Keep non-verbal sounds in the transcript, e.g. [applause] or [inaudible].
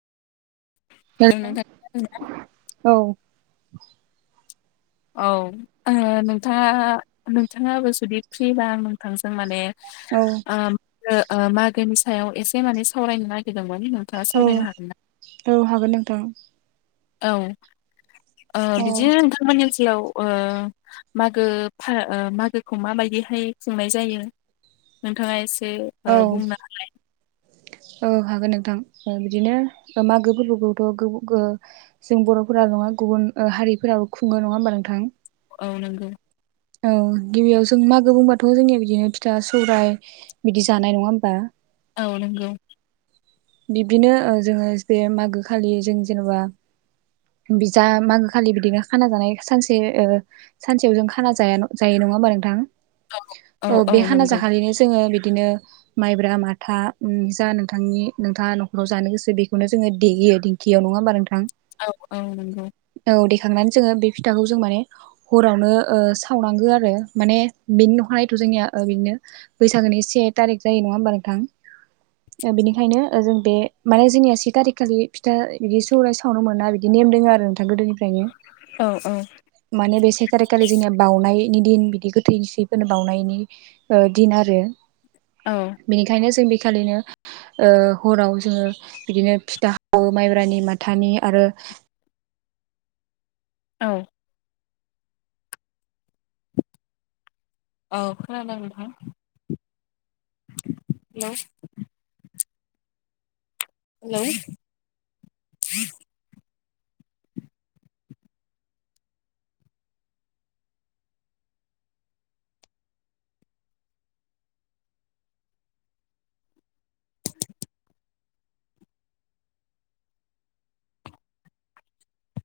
Hello [unintelligible] [inaudible] औ औ आंङो नोंथाङा नोंथाङाबो जुदि फ्रिबा आं नोंथांजों माने औ ओ ओ मागोनि सायाव एसे माने सावरायनो नागिर दोंमोन नोंथाङा सावरायनो हागोन ना? औ हागोन नोंथां औ ओ बिदिनो औ बिदिनो नोंथांमोननि ओनसोलाव ओ मागो फा ओ मागोखौ माबायदिहाय खुंनाय जायो नोंथाङा एसे ओ बुंना होलाय औ हागोन नोंथां ओ बिदिनो मागो फोरबोखौथ' गो-गो जों बर'फोरा नङा गुबुन ओ हारिफोराबो खुङो नङा होमबा नोंथां औ नोंगौ औ गिबियाव जों मागो बुंबाथ' जोंनिया बिदिनो फिथा सौराय बिदि जानाय नङा होमबा औ नंगौ बिब्दिनो ओ जोङो बे मागो खालि जों जेनेबा बिजा मागो खालि बिदिनो खाना जानाय सानसे ओ सानसेयाव जों खाना जाया जायो नङा होमबा नोंथां औ बे हाना जाखालिनो जोङो बिदिनो माइब्रा माथा ओम जा नोंथांनि नोंथाङा न'खराव जानो गोसो बेखौनो जोङो देयो दिंखियाव नङा होमबा नोंथां औ औ नंगौ औ देखांनानै जोङो बे फिथाखौ जों माने हरावनो ओ सावनांगो आरो माने बेनि अखानायैथ' जोंनिया ओ बिनो बैसागोनि से थारिख जायो नङा होमबा नोंथां ओ बेनिखायनो ओ जों बे माने जोंनिया से थारिख खालि फिथा बिदि सौराय सावनो मोना बिदि नेम दोङो आरो नोंथां गोदोनि फ्रायनो। औ औ माने बे से थारिख खालि जोंनिया बाउनायनि दिन बिदि गोथैसैफोरनो बावनायनि। ओ दिन आरो। औ। बिनिखायनो जों बेखालिनो ओ हराव जोङो बिदिनो फिथा हावो माइब्रानि माथानि आरो औ। औ खोनादों नोंथां। Hello hello